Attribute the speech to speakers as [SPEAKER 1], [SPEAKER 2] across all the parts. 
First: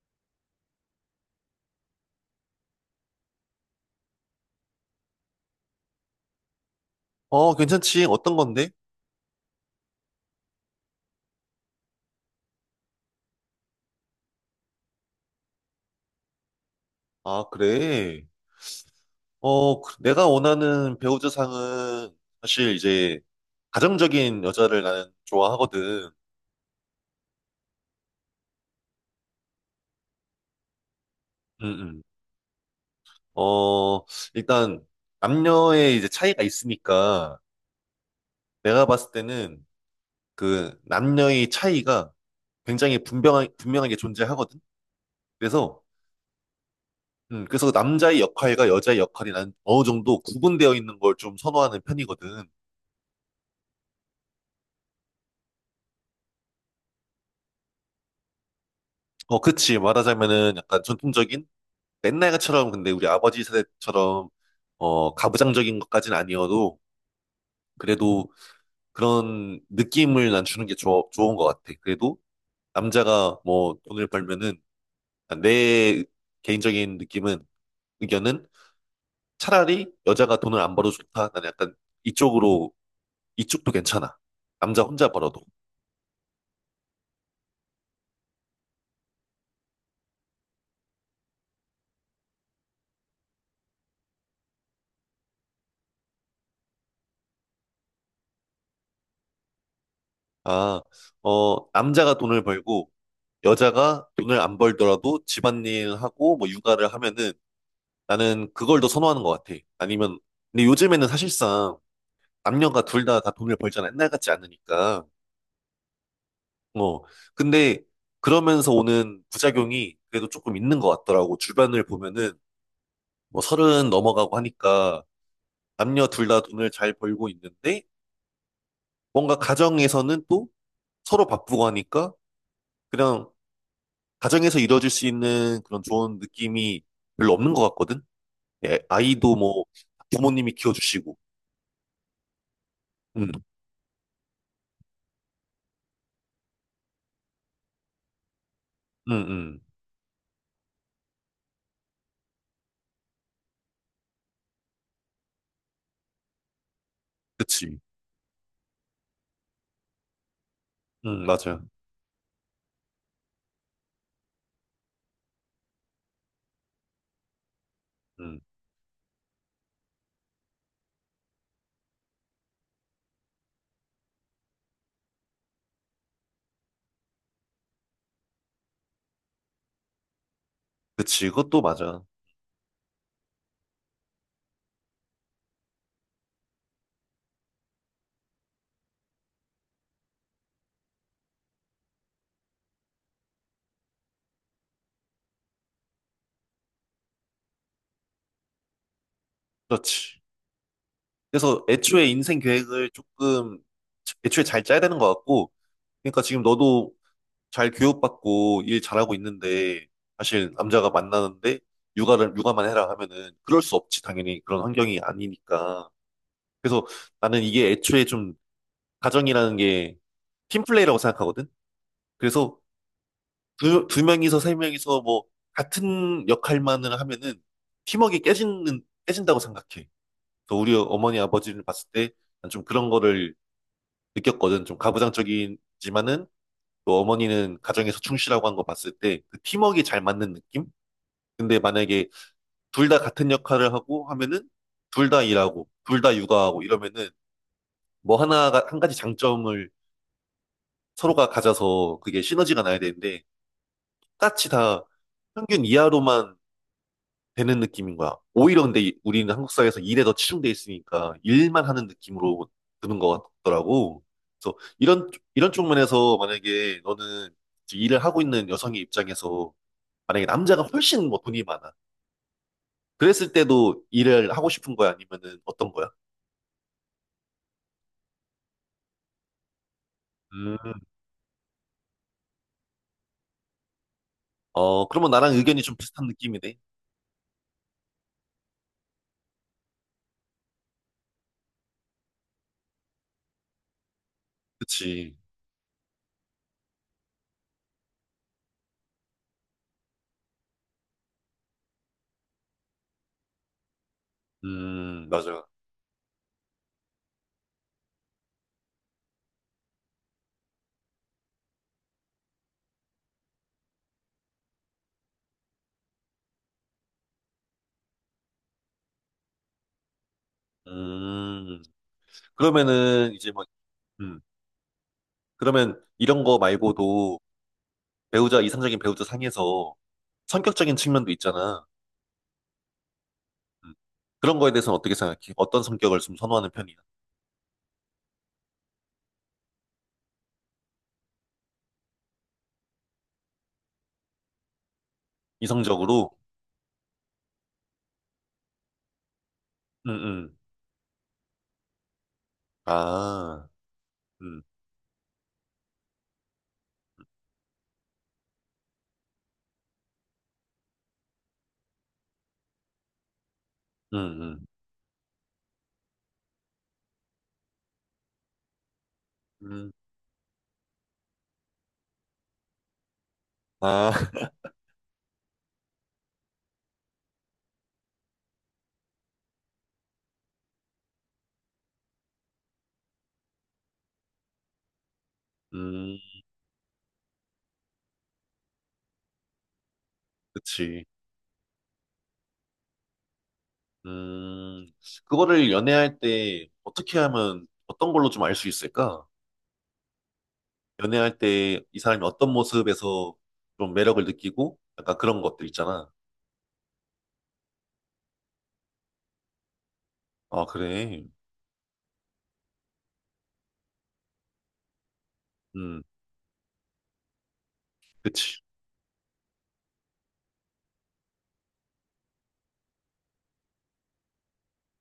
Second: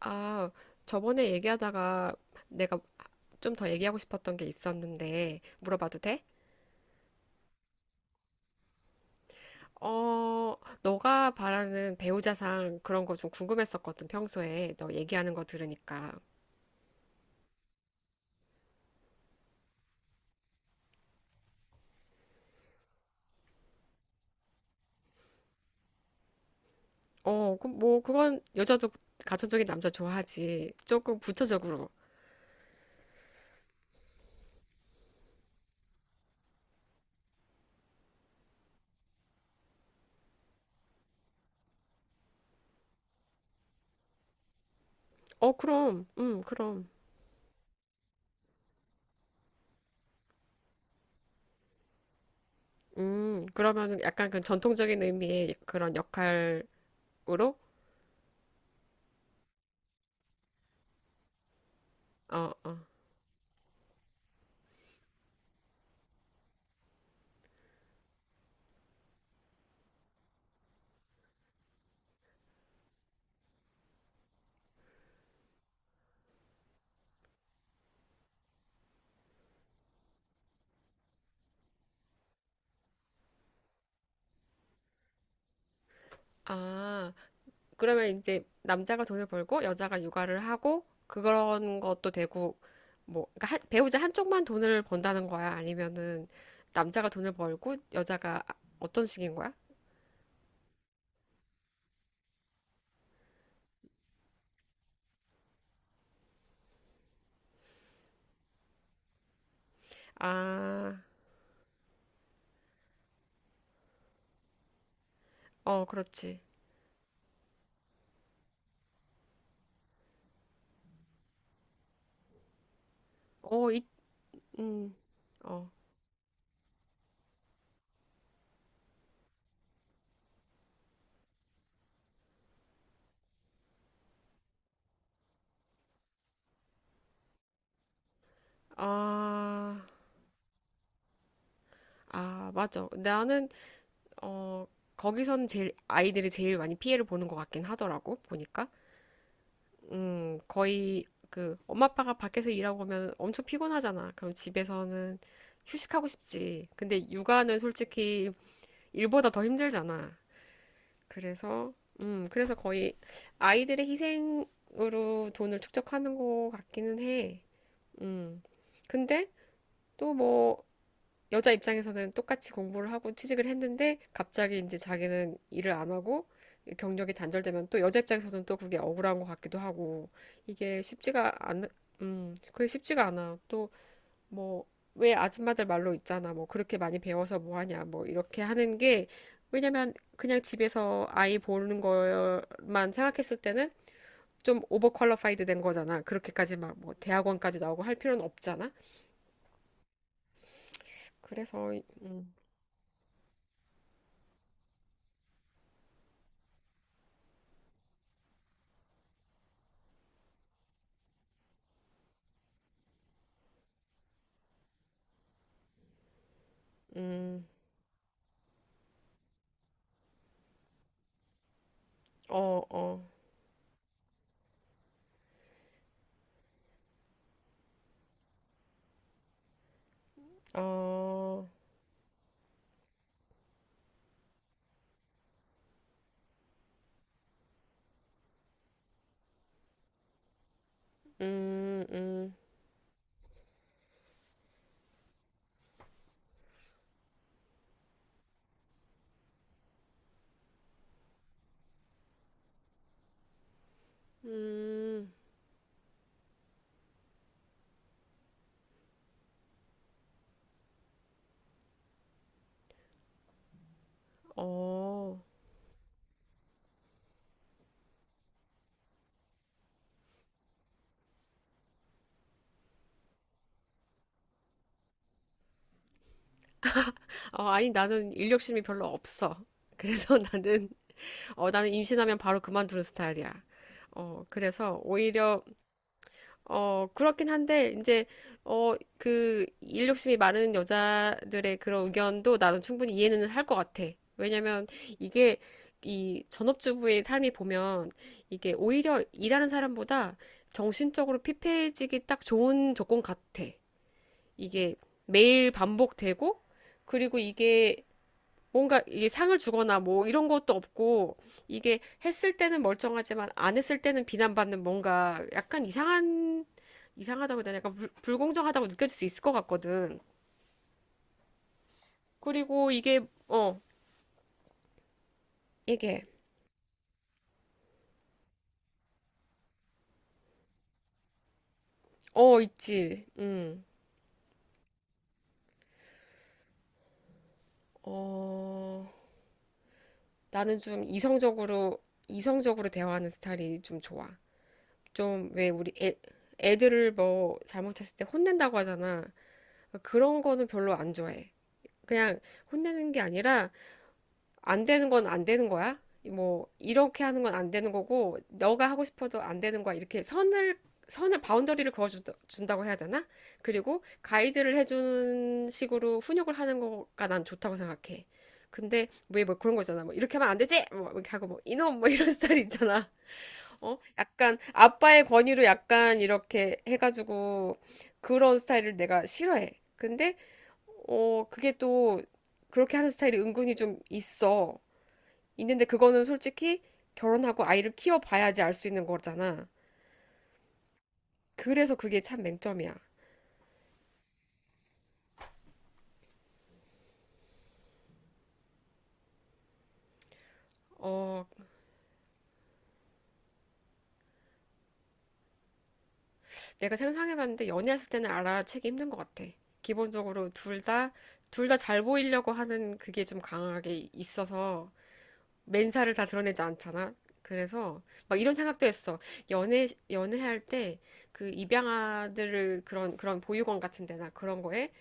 [SPEAKER 1] 아, 저번에 얘기하다가 내가 좀 더 얘기하고 싶었던 게 있었는데 물어봐도 돼?
[SPEAKER 2] 어, 괜찮지. 어떤 건데?
[SPEAKER 1] 어, 너가 바라는 배우자상 그런 거 좀 궁금했었거든, 평소에. 너 얘기하는 거 들으니까.
[SPEAKER 2] 아, 그래. 어, 내가 원하는 배우자상은 사실 이제 가정적인 여자를 나는 좋아하거든.
[SPEAKER 1] 뭐, 그건 여자도 가천적인 남자 좋아하지. 조금
[SPEAKER 2] 음,
[SPEAKER 1] 부차적으로.
[SPEAKER 2] 음. 어, 일단 남녀의 이제 차이가 있으니까 내가 봤을 때는 그 남녀의 차이가 굉장히 분명하게 존재하거든.
[SPEAKER 1] 어,
[SPEAKER 2] 그래서
[SPEAKER 1] 그럼. 그럼.
[SPEAKER 2] 그래서 남자의 역할과 여자의 역할이 난 어느 정도 구분되어 있는 걸 좀 선호하는 편이거든.
[SPEAKER 1] 그러면은 약간 그 전통적인 의미의 그런 역할으로? 어,
[SPEAKER 2] 어, 그치. 말하자면은 약간 전통적인
[SPEAKER 1] 어.
[SPEAKER 2] 옛날처럼 근데 우리 아버지 세대처럼 어 가부장적인 것까지는 아니어도 그래도 그런 느낌을 난 주는 게 좋은 것 같아. 그래도 남자가 뭐 돈을 벌면은 아, 내 개인적인 느낌은 의견은 차라리 여자가 돈을 안 벌어도 좋다. 나는 약간 이쪽으로 이쪽도 괜찮아. 남자 혼자 벌어도.
[SPEAKER 1] 아, 그러면 이제 남자가 돈을 벌고 여자가 육아를 하고 그런 것도 되고 뭐 그러니까 배우자 한쪽만 돈을 번다는 거야? 아니면은 남자가 돈을 벌고 여자가 어떤 식인 거야?
[SPEAKER 2] 아, 어, 남자가 돈을 벌고 여자가 돈을 안 벌더라도 집안일 하고 뭐 육아를 하면은 나는 그걸 더 선호하는 것 같아. 아니면, 근데
[SPEAKER 1] 아,
[SPEAKER 2] 요즘에는 사실상 남녀가 둘 다 다 돈을 벌잖아. 옛날 같지 않으니까.
[SPEAKER 1] 어, 그렇지.
[SPEAKER 2] 어. 근데 그러면서 오는 부작용이 그래도 조금 있는 것 같더라고. 주변을 보면은 뭐
[SPEAKER 1] 어, 이,
[SPEAKER 2] 서른 넘어가고
[SPEAKER 1] 음,
[SPEAKER 2] 하니까
[SPEAKER 1] 어,
[SPEAKER 2] 남녀 둘 다 돈을 잘 벌고 있는데 뭔가 가정에서는 또 서로 바쁘고 하니까 그냥 가정에서 이루어질 수 있는 그런 좋은 느낌이 별로 없는 것 같거든. 예, 아이도 뭐
[SPEAKER 1] 아,
[SPEAKER 2] 부모님이 키워주시고.
[SPEAKER 1] 아, 맞아.
[SPEAKER 2] 응,
[SPEAKER 1] 나는 어 거기선 제일 아이들이 제일 많이 피해를 보는 것 같긴 하더라고 보니까.
[SPEAKER 2] 응, 응,
[SPEAKER 1] 거의 그 엄마 아빠가 밖에서 일하고 오면 엄청 피곤하잖아. 그럼 집에서는 휴식하고 싶지. 근데 육아는
[SPEAKER 2] 그치.
[SPEAKER 1] 솔직히 일보다 더 힘들잖아.
[SPEAKER 2] 맞아요.
[SPEAKER 1] 그래서 그래서 거의 아이들의 희생으로 돈을 축적하는 것 같기는 해.
[SPEAKER 2] 음,
[SPEAKER 1] 음. 근데 또뭐 여자 입장에서는 똑같이 공부를 하고 취직을 했는데 갑자기 이제 자기는 일을 안 하고 경력이 단절되면 또 여자 입장에서는 또 그게 억울한 것 같기도 하고 이게
[SPEAKER 2] 그치,
[SPEAKER 1] 쉽지가
[SPEAKER 2] 그것도
[SPEAKER 1] 않,
[SPEAKER 2] 맞아.
[SPEAKER 1] 그게 쉽지가 않아. 또 뭐, 왜 아줌마들 말로 있잖아. 뭐 그렇게 많이 배워서 뭐 하냐. 뭐 이렇게 하는 게 왜냐면 그냥 집에서 아이 보는 것만 생각했을 때는 좀 오버퀄리파이드 된 거잖아. 그렇게까지 막 뭐 대학원까지 나오고 할 필요는 없잖아.
[SPEAKER 2] 그렇지. 그래서
[SPEAKER 1] 그래서
[SPEAKER 2] 애초에
[SPEAKER 1] 음,
[SPEAKER 2] 인생 계획을 조금, 애초에 잘 짜야 되는 것 같고, 그러니까 지금 너도 잘 교육받고 일 잘하고 있는데, 사실 남자가 만나는데, 육아만 해라 하면은, 그럴 수 없지, 당연히. 그런 환경이 아니니까. 그래서 나는
[SPEAKER 1] 음,
[SPEAKER 2] 이게 애초에 좀, 가정이라는 게 팀플레이라고 생각하거든? 그래서
[SPEAKER 1] 어, 어.
[SPEAKER 2] 두 명이서 세 명이서 뭐 같은 역할만을 하면은 팀워크가 깨지는 깨진다고 생각해. 그 우리 어머니
[SPEAKER 1] 어,
[SPEAKER 2] 아버지를 봤을 때 난 좀 그런 거를 느꼈거든. 좀 가부장적이지만은 또 어머니는 가정에서 충실하고 한 거 봤을 때 그 팀워크가 잘 맞는 느낌? 근데
[SPEAKER 1] 음,
[SPEAKER 2] 만약에
[SPEAKER 1] 음,
[SPEAKER 2] 둘 다 같은 역할을 하고 하면은 둘 다 일하고 둘 다 육아하고 이러면은 뭐 하나가 한 가지 장점을 서로가 가져서 그게 시너지가 나야 되는데 똑같이 다
[SPEAKER 1] 음,
[SPEAKER 2] 평균 이하로만 되는 느낌인 거야. 오히려 근데 우리는 한국 사회에서 일에 더 치중돼 있으니까 일만 하는 느낌으로 드는 것 같더라고. 그래서
[SPEAKER 1] 어.
[SPEAKER 2] 이런 쪽면에서 만약에 너는 지금 일을 하고 있는 여성의 입장에서 만약에 남자가 훨씬 뭐 돈이 많아. 그랬을 때도 일을 하고 싶은 거야? 아니면은 어떤 거야?
[SPEAKER 1] 아니, 나는 일 욕심이 별로 없어. 그래서 나는,
[SPEAKER 2] 음.
[SPEAKER 1] 나는 임신하면 바로 그만두는 스타일이야. 어, 그래서
[SPEAKER 2] 어, 그러면 나랑
[SPEAKER 1] 오히려
[SPEAKER 2] 의견이 좀 비슷한 느낌이네.
[SPEAKER 1] 어, 그렇긴 한데, 이제, 일 욕심이 많은 여자들의 그런 의견도 나는 충분히 이해는 할 것 같아. 왜냐면,
[SPEAKER 2] 그치.
[SPEAKER 1] 이게, 이 전업주부의 삶이 보면, 이게 오히려 일하는 사람보다 정신적으로 피폐해지기 딱 좋은 조건 같아. 이게
[SPEAKER 2] 맞아.
[SPEAKER 1] 매일 반복되고, 그리고 이게 뭔가 이게 상을 주거나 뭐 이런 것도 없고 이게 했을 때는 멀쩡하지만 안 했을 때는 비난받는 뭔가 약간 이상한 이상하다고 해야 되나 약간 불공정하다고 느껴질 수 있을 것 같거든.
[SPEAKER 2] 음,
[SPEAKER 1] 그리고 이게
[SPEAKER 2] 그러면은 이제 막,
[SPEAKER 1] 어
[SPEAKER 2] 음, 그러면
[SPEAKER 1] 이게
[SPEAKER 2] 이런 거 말고도 배우자, 이상적인 배우자 상에서 성격적인 측면도 있잖아.
[SPEAKER 1] 어 있지. 음.
[SPEAKER 2] 음. 그런 거에 대해서는 어떻게 생각해? 어떤 성격을 좀 선호하는 편이야?
[SPEAKER 1] 어 나는 좀 이성적으로 대화하는 스타일이 좀 좋아. 좀 왜 우리
[SPEAKER 2] 이성적으로?
[SPEAKER 1] 애들을 뭐 잘못했을 때 혼낸다고 하잖아. 그러니까
[SPEAKER 2] 음,
[SPEAKER 1] 그런
[SPEAKER 2] 음.
[SPEAKER 1] 거는 별로 안 좋아해. 그냥 혼내는 게
[SPEAKER 2] 아,
[SPEAKER 1] 아니라
[SPEAKER 2] 음,
[SPEAKER 1] 안 되는 건 안 되는 거야. 뭐 이렇게 하는 건 안 되는 거고 너가 하고 싶어도 안 되는 거야. 이렇게 선을 바운더리를 그어 준다고 해야 되나? 그리고
[SPEAKER 2] 음,
[SPEAKER 1] 가이드를 해주는 식으로 훈육을 하는 거가 난 좋다고 생각해. 근데 왜 뭐 그런
[SPEAKER 2] 음.
[SPEAKER 1] 거잖아. 뭐 이렇게 하면 안 되지. 뭐 이렇게 하고 뭐 이놈 뭐 이런 스타일 있잖아. 어?
[SPEAKER 2] 아,
[SPEAKER 1] 약간 아빠의 권위로 약간 이렇게 해가지고 그런 스타일을 내가 싫어해. 근데 어 그게 또 그렇게 하는 스타일이 은근히 좀 있어. 있는데
[SPEAKER 2] 음,
[SPEAKER 1] 그거는 솔직히 결혼하고 아이를 키워봐야지 알 수 있는 거잖아.
[SPEAKER 2] 그치.
[SPEAKER 1] 그래서 그게 참 맹점이야.
[SPEAKER 2] 음, 그거를 연애할 때 어떻게 하면 어떤 걸로 좀 알 수 있을까? 연애할
[SPEAKER 1] 어,
[SPEAKER 2] 때 이 사람이 어떤 모습에서 좀 매력을 느끼고 약간 그런 것들 있잖아.
[SPEAKER 1] 내가 상상해봤는데 연애했을 때는 알아채기 힘든 것 같아. 기본적으로
[SPEAKER 2] 아, 그래.
[SPEAKER 1] 둘 다 잘 보이려고 하는 그게 좀 강하게 있어서
[SPEAKER 2] 음,
[SPEAKER 1] 맨살을 다 드러내지 않잖아. 그래서 막 이런
[SPEAKER 2] 그치.
[SPEAKER 1] 생각도 했어. 연애할 때 그 입양아들을 그런 보육원 같은 데나 그런 거에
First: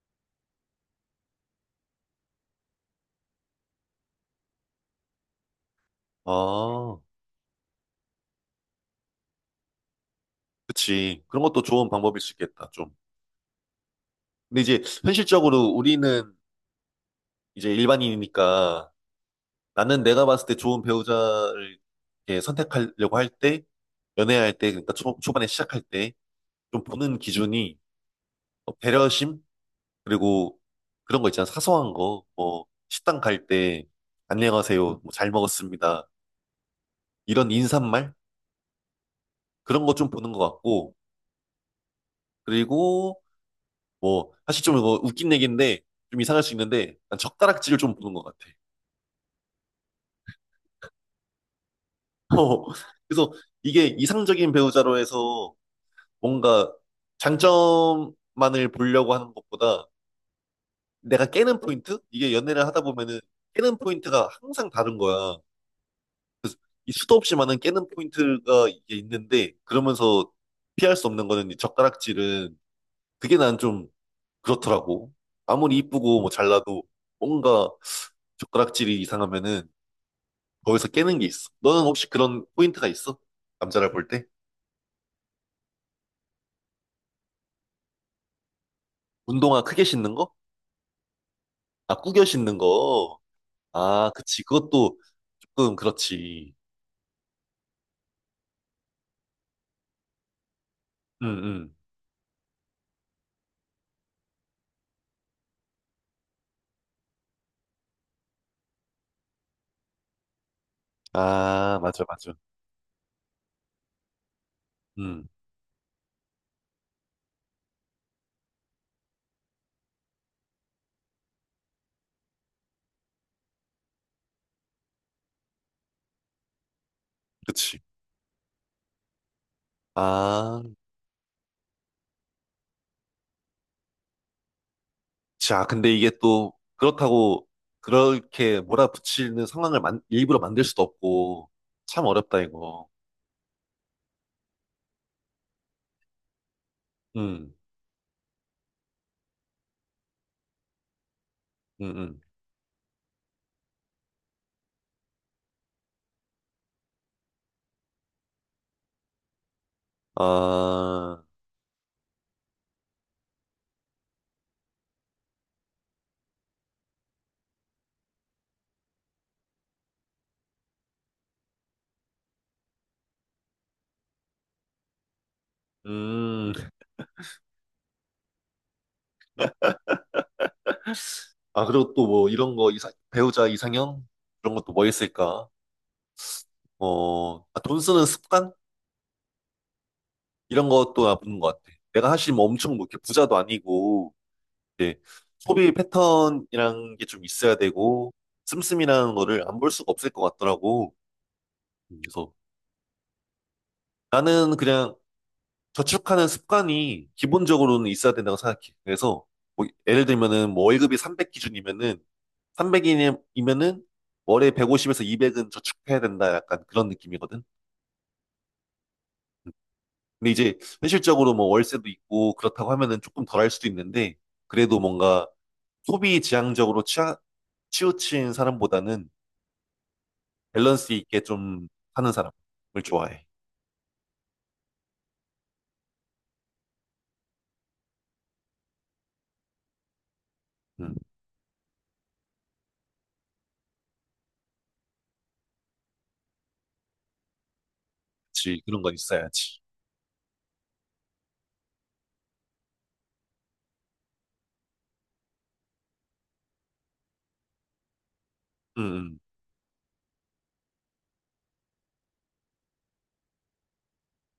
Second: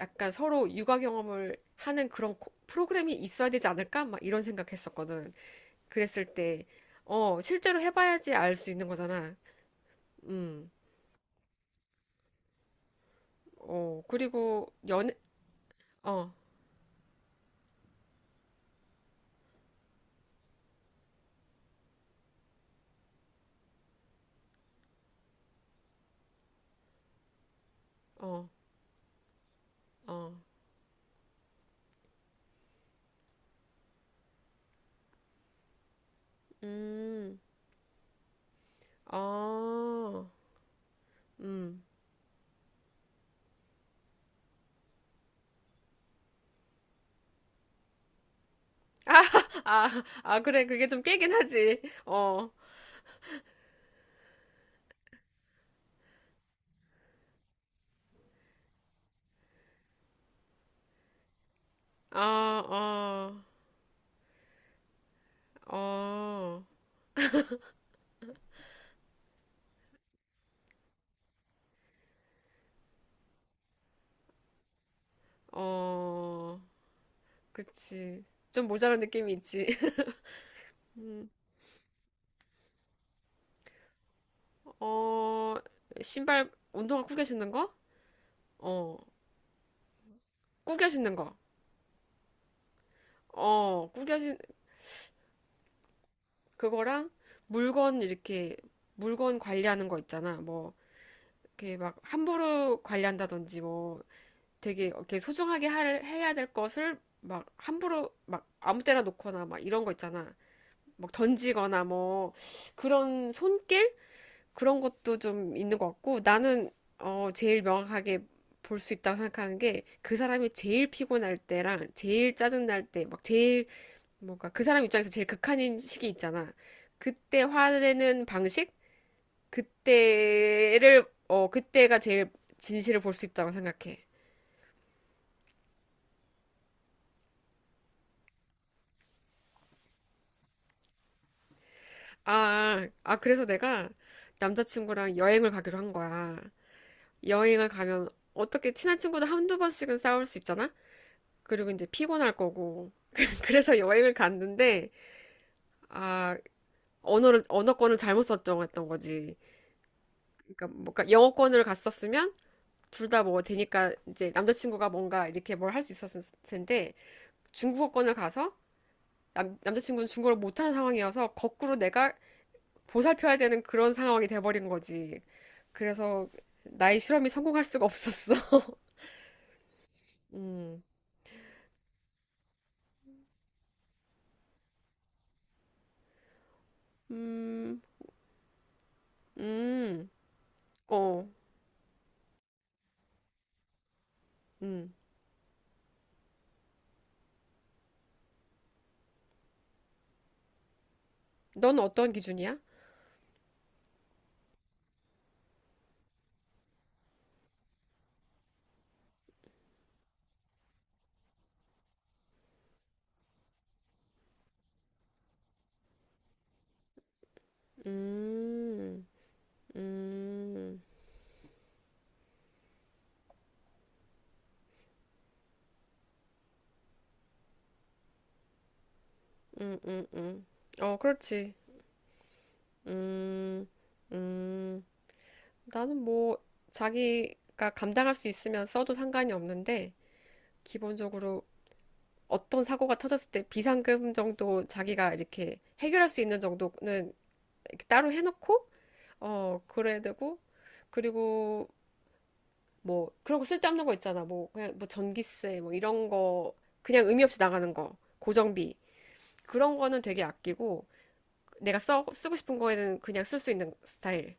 [SPEAKER 1] 약간 서로 육아 경험을 하는 그런 프로그램이 있어야 되지 않을까? 막 이런 생각했었거든. 그랬을 때,
[SPEAKER 2] 아,
[SPEAKER 1] 어, 실제로 해봐야지 알 수 있는 거잖아. 음,
[SPEAKER 2] 그치. 그런 것도 좋은 방법일 수 있겠다, 좀.
[SPEAKER 1] 어,
[SPEAKER 2] 근데
[SPEAKER 1] 그리고
[SPEAKER 2] 이제 현실적으로
[SPEAKER 1] 어,
[SPEAKER 2] 우리는 이제 일반인이니까 나는 내가 봤을 때 좋은 배우자를 이렇게 선택하려고 할 때, 연애할 때, 그러니까 초반에 시작할 때 좀 보는 기준이
[SPEAKER 1] 어,
[SPEAKER 2] 어, 배려심?
[SPEAKER 1] 어,
[SPEAKER 2] 그리고 그런 거 있잖아. 사소한 거. 뭐 식당 갈 때 안녕하세요. 뭐잘 먹었습니다.
[SPEAKER 1] 음,
[SPEAKER 2] 이런 인사말? 그런 거 좀
[SPEAKER 1] 어,
[SPEAKER 2] 보는 것 같고.
[SPEAKER 1] 음.
[SPEAKER 2] 그리고 뭐 사실 좀 이거 웃긴 얘기인데 좀 이상할 수 있는데 난 젓가락질을 좀 보는 것 같아.
[SPEAKER 1] 아, 아, 그래. 그게 좀 깨긴 하지. 어,
[SPEAKER 2] 어, 그래서 이게 이상적인 배우자로 해서 뭔가 장점만을 보려고 하는 것보다 내가 깨는 포인트? 이게 연애를 하다 보면은
[SPEAKER 1] 아,
[SPEAKER 2] 깨는 포인트가 항상 다른 거야.
[SPEAKER 1] 어, 어,
[SPEAKER 2] 이 수도 없이 많은 깨는 포인트가 이게 있는데 그러면서 피할 수 없는 거는 이 젓가락질은 그게 난 좀 그렇더라고. 아무리 이쁘고 뭐
[SPEAKER 1] 어,
[SPEAKER 2] 잘나도 뭔가
[SPEAKER 1] 그치. 좀 모자란
[SPEAKER 2] 젓가락질이
[SPEAKER 1] 느낌이 있지.
[SPEAKER 2] 이상하면은 거기서 깨는 게 있어. 너는 혹시 그런 포인트가 있어? 남자를 볼 때?
[SPEAKER 1] 어, 신발, 운동화 구겨 신는 거? 어,
[SPEAKER 2] 운동화 크게 신는 거?
[SPEAKER 1] 구겨 신는 거.
[SPEAKER 2] 아, 구겨 신는 거.
[SPEAKER 1] 어,
[SPEAKER 2] 아,
[SPEAKER 1] 구겨 신,
[SPEAKER 2] 그치. 그것도 조금 그렇지.
[SPEAKER 1] 그거랑 물건 이렇게, 물건 관리하는 거 있잖아. 뭐,
[SPEAKER 2] 응, 응.
[SPEAKER 1] 이렇게 막 함부로 관리한다든지 뭐, 되게 이렇게 소중하게 해야 될 것을 막 함부로 막 아무 때나 놓거나 막 이런 거 있잖아. 막
[SPEAKER 2] 아,
[SPEAKER 1] 던지거나
[SPEAKER 2] 맞아,
[SPEAKER 1] 뭐,
[SPEAKER 2] 맞아.
[SPEAKER 1] 그런 손길? 그런 것도
[SPEAKER 2] 응,
[SPEAKER 1] 좀 있는 것 같고 나는 어, 제일 명확하게 볼 수 있다고 생각하는 게 그 사람이 제일 피곤할 때랑 제일 짜증날 때 막 제일 뭔가 그 사람 입장에서 제일 극한인 시기 있잖아. 그때
[SPEAKER 2] 그치.
[SPEAKER 1] 화내는 방식?
[SPEAKER 2] 아,
[SPEAKER 1] 그때를 어 그때가 제일 진실을 볼 수 있다고 생각해.
[SPEAKER 2] 자, 근데 이게 또 그렇다고 그렇게 몰아붙이는 상황을 만, 일부러 만들 수도 없고 참 어렵다,
[SPEAKER 1] 아,
[SPEAKER 2] 이거.
[SPEAKER 1] 아 그래서 내가 남자친구랑 여행을 가기로 한 거야.
[SPEAKER 2] 응,
[SPEAKER 1] 여행을 가면 어떻게 친한 친구도 한두 번씩은 싸울 수 있잖아. 그리고
[SPEAKER 2] 응,
[SPEAKER 1] 이제
[SPEAKER 2] 응.
[SPEAKER 1] 피곤할 거고. 그래서 여행을 갔는데, 아, 언어권을 잘못 설정했던 거지. 그러니까 뭔가
[SPEAKER 2] 아,
[SPEAKER 1] 영어권을 갔었으면 둘 다 뭐 되니까 이제 남자친구가 뭔가 이렇게 뭘 할 수 있었을 텐데, 중국어권을 가서 남자친구는 중국어를 못하는 상황이어서 거꾸로 내가 보살펴야 되는 그런 상황이 돼버린 거지. 그래서
[SPEAKER 2] 음.
[SPEAKER 1] 나의 실험이 성공할 수가 없었어. 음,
[SPEAKER 2] 아, 그리고 또 뭐 이런 거 이상, 배우자 이상형? 그런 것도 뭐 있을까? 어, 아, 돈
[SPEAKER 1] 음,
[SPEAKER 2] 쓰는 습관?
[SPEAKER 1] 음,
[SPEAKER 2] 이런 것도
[SPEAKER 1] 어,
[SPEAKER 2] 나쁜 것 같아. 내가 사실 뭐 엄청 뭐 이렇게 부자도 아니고
[SPEAKER 1] 음.
[SPEAKER 2] 이제 소비 패턴이란 게 좀 있어야 되고 씀씀이라는 거를 안 볼 수가 없을 것 같더라고.
[SPEAKER 1] 넌
[SPEAKER 2] 음.
[SPEAKER 1] 어떤
[SPEAKER 2] 그래서
[SPEAKER 1] 기준이야?
[SPEAKER 2] 나는 그냥 저축하는 습관이 기본적으로는 있어야 된다고 생각해. 그래서 뭐 예를 들면은 뭐 월급이 300 기준이면은 300이면은 월에 150에서 200은 저축해야 된다 약간 그런 느낌이거든.
[SPEAKER 1] 음,
[SPEAKER 2] 근데 이제
[SPEAKER 1] 음,
[SPEAKER 2] 현실적으로 뭐 월세도 있고 그렇다고 하면은 조금 덜할 수도 있는데 그래도 뭔가 소비 지향적으로 치우친 사람보다는
[SPEAKER 1] 음, 음, 음.
[SPEAKER 2] 밸런스
[SPEAKER 1] 어,
[SPEAKER 2] 있게
[SPEAKER 1] 그렇지.
[SPEAKER 2] 좀 하는 사람을 좋아해.
[SPEAKER 1] 음, 음. 나는 뭐, 자기가 감당할 수 있으면 써도 상관이 없는데,
[SPEAKER 2] 음,
[SPEAKER 1] 기본적으로 어떤 사고가 터졌을 때 비상금 정도 자기가 이렇게 해결할 수 있는 정도는 이렇게 따로
[SPEAKER 2] 그치.
[SPEAKER 1] 해놓고,
[SPEAKER 2] 그런 건 있어야지.
[SPEAKER 1] 어, 그래야 되고, 그리고 뭐, 그런 거 쓸데없는 거 있잖아. 뭐, 그냥 뭐 전기세, 뭐 이런 거, 그냥 의미 없이 나가는 거, 고정비.
[SPEAKER 2] 음,
[SPEAKER 1] 그런 거는 되게 아끼고, 내가 쓰고 싶은 거에는 그냥 쓸 수 있는 스타일.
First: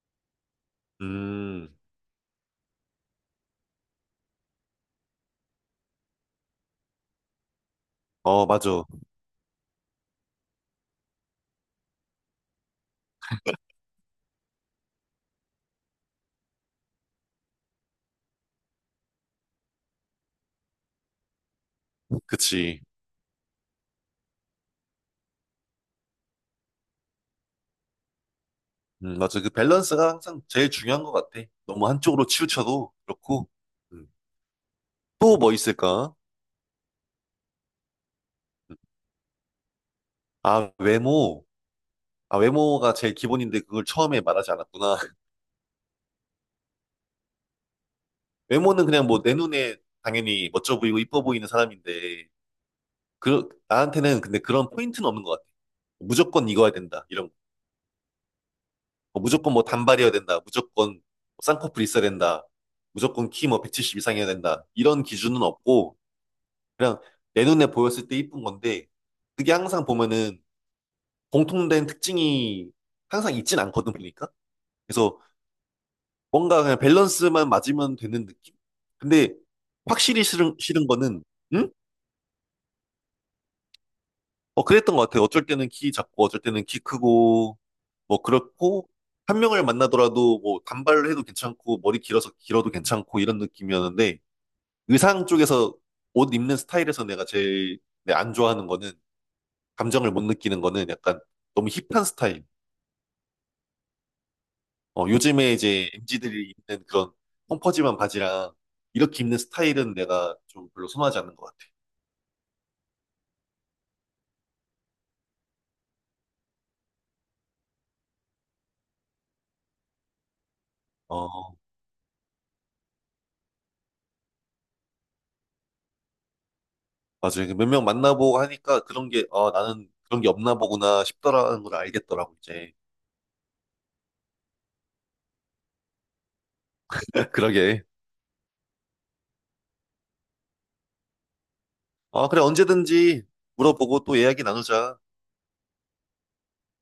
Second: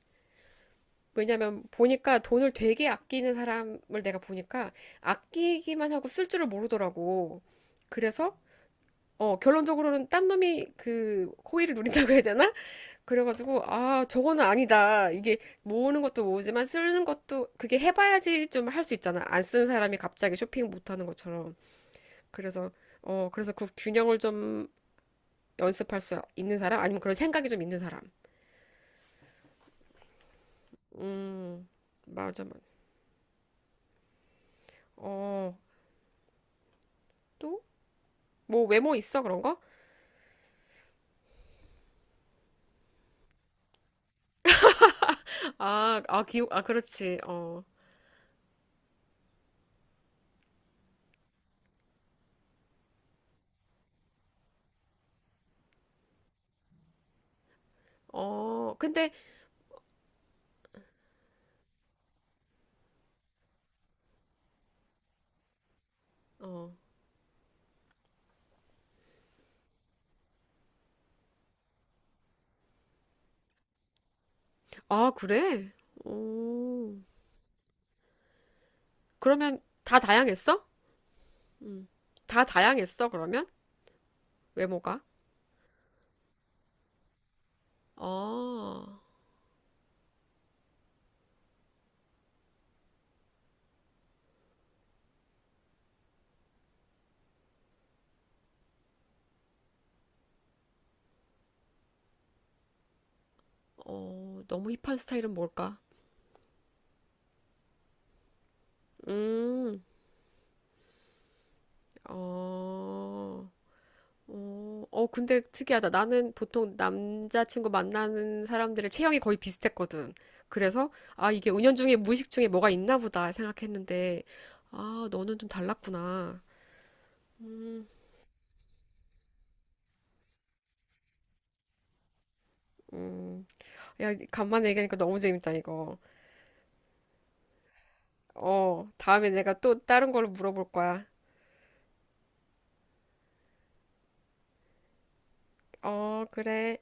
[SPEAKER 1] 왜냐면
[SPEAKER 2] 음, 음.
[SPEAKER 1] 보니까 돈을 되게 아끼는 사람을 내가 보니까 아끼기만 하고 쓸 줄을 모르더라고. 그래서
[SPEAKER 2] 어, 맞아.
[SPEAKER 1] 어, 결론적으로는 딴 놈이 그 호의를 누린다고 해야 되나? 그래가지고 아 저거는 아니다. 이게 모으는 것도 모으지만 쓰는 것도 그게 해봐야지 좀 할 수 있잖아. 안 쓰는 사람이 갑자기 쇼핑 못하는 것처럼. 그래서
[SPEAKER 2] 그치.
[SPEAKER 1] 어 그래서 그 균형을 좀 연습할 수 있는 사람 아니면 그런 생각이 좀 있는 사람.
[SPEAKER 2] 맞아. 그 밸런스가 항상 제일 중요한 것 같아.
[SPEAKER 1] 음,
[SPEAKER 2] 너무 한쪽으로
[SPEAKER 1] 맞아, 맞아.
[SPEAKER 2] 치우쳐도 그렇고. 음. 또 뭐
[SPEAKER 1] 어,
[SPEAKER 2] 있을까?
[SPEAKER 1] 또? 뭐 외모 있어, 그런 거?
[SPEAKER 2] 아, 외모. 아, 외모가 제일 기본인데 그걸 처음에 말하지 않았구나.
[SPEAKER 1] 아, 아, 기억, 아, 그렇지. 어,
[SPEAKER 2] 외모는 그냥 뭐 내 눈에 당연히 멋져 보이고 이뻐 보이는 사람인데, 그, 나한테는 근데 그런 포인트는 없는 것 같아. 무조건 이거야 된다. 이런
[SPEAKER 1] 어, 근데,
[SPEAKER 2] 뭐 무조건 뭐 단발이어야 된다. 무조건 뭐 쌍꺼풀 있어야 된다. 무조건 키 뭐 170 이상이어야 된다. 이런 기준은 없고
[SPEAKER 1] 어,
[SPEAKER 2] 그냥 내 눈에 보였을 때 이쁜 건데 그게 항상 보면은 공통된 특징이 항상 있진 않거든 보니까.
[SPEAKER 1] 아,
[SPEAKER 2] 그래서
[SPEAKER 1] 그래?
[SPEAKER 2] 뭔가 그냥
[SPEAKER 1] 오,
[SPEAKER 2] 밸런스만 맞으면 되는 느낌? 근데
[SPEAKER 1] 그러면 다
[SPEAKER 2] 확실히
[SPEAKER 1] 다양했어?
[SPEAKER 2] 싫은 거는 응?
[SPEAKER 1] 다 다양했어, 그러면?
[SPEAKER 2] 어, 그랬던
[SPEAKER 1] 외모가?
[SPEAKER 2] 것 같아요. 어쩔 때는 키 작고, 어쩔 때는 키 크고, 뭐,
[SPEAKER 1] 어,
[SPEAKER 2] 그렇고, 한 명을 만나더라도, 뭐, 단발을 해도 괜찮고, 머리 길어서 길어도 괜찮고, 이런 느낌이었는데, 의상 쪽에서 옷 입는 스타일에서 내가 제일 네, 안 좋아하는 거는, 감정을 못 느끼는 거는 약간 너무 힙한 스타일.
[SPEAKER 1] 어, 너무 힙한
[SPEAKER 2] 어,
[SPEAKER 1] 스타일은
[SPEAKER 2] 요즘에
[SPEAKER 1] 뭘까?
[SPEAKER 2] 이제 MZ들이 입는 그런 펑퍼짐한 바지랑, 이렇게 입는
[SPEAKER 1] 음,
[SPEAKER 2] 스타일은 내가 좀 별로 선호하지 않는 것 같아요.
[SPEAKER 1] 어, 어, 어, 근데 특이하다. 나는 보통 남자친구 만나는 사람들의 체형이 거의 비슷했거든. 그래서, 아, 이게
[SPEAKER 2] 어.
[SPEAKER 1] 은연중에 무의식 중에 뭐가 있나 보다 생각했는데, 아, 너는 좀 달랐구나.
[SPEAKER 2] 맞아요. 몇 명
[SPEAKER 1] 음,
[SPEAKER 2] 만나보고 하니까 그런 게, 아, 나는 그런 게 없나 보구나 싶더라는 걸 알겠더라고, 이제.
[SPEAKER 1] 음. 야, 간만에 얘기하니까 너무 재밌다, 이거.
[SPEAKER 2] 그러게.
[SPEAKER 1] 어, 다음에 내가 또 다른 걸로 물어볼 거야.
[SPEAKER 2] 아, 그래, 언제든지 물어보고 또 이야기 나누자.
[SPEAKER 1] 어, 그래.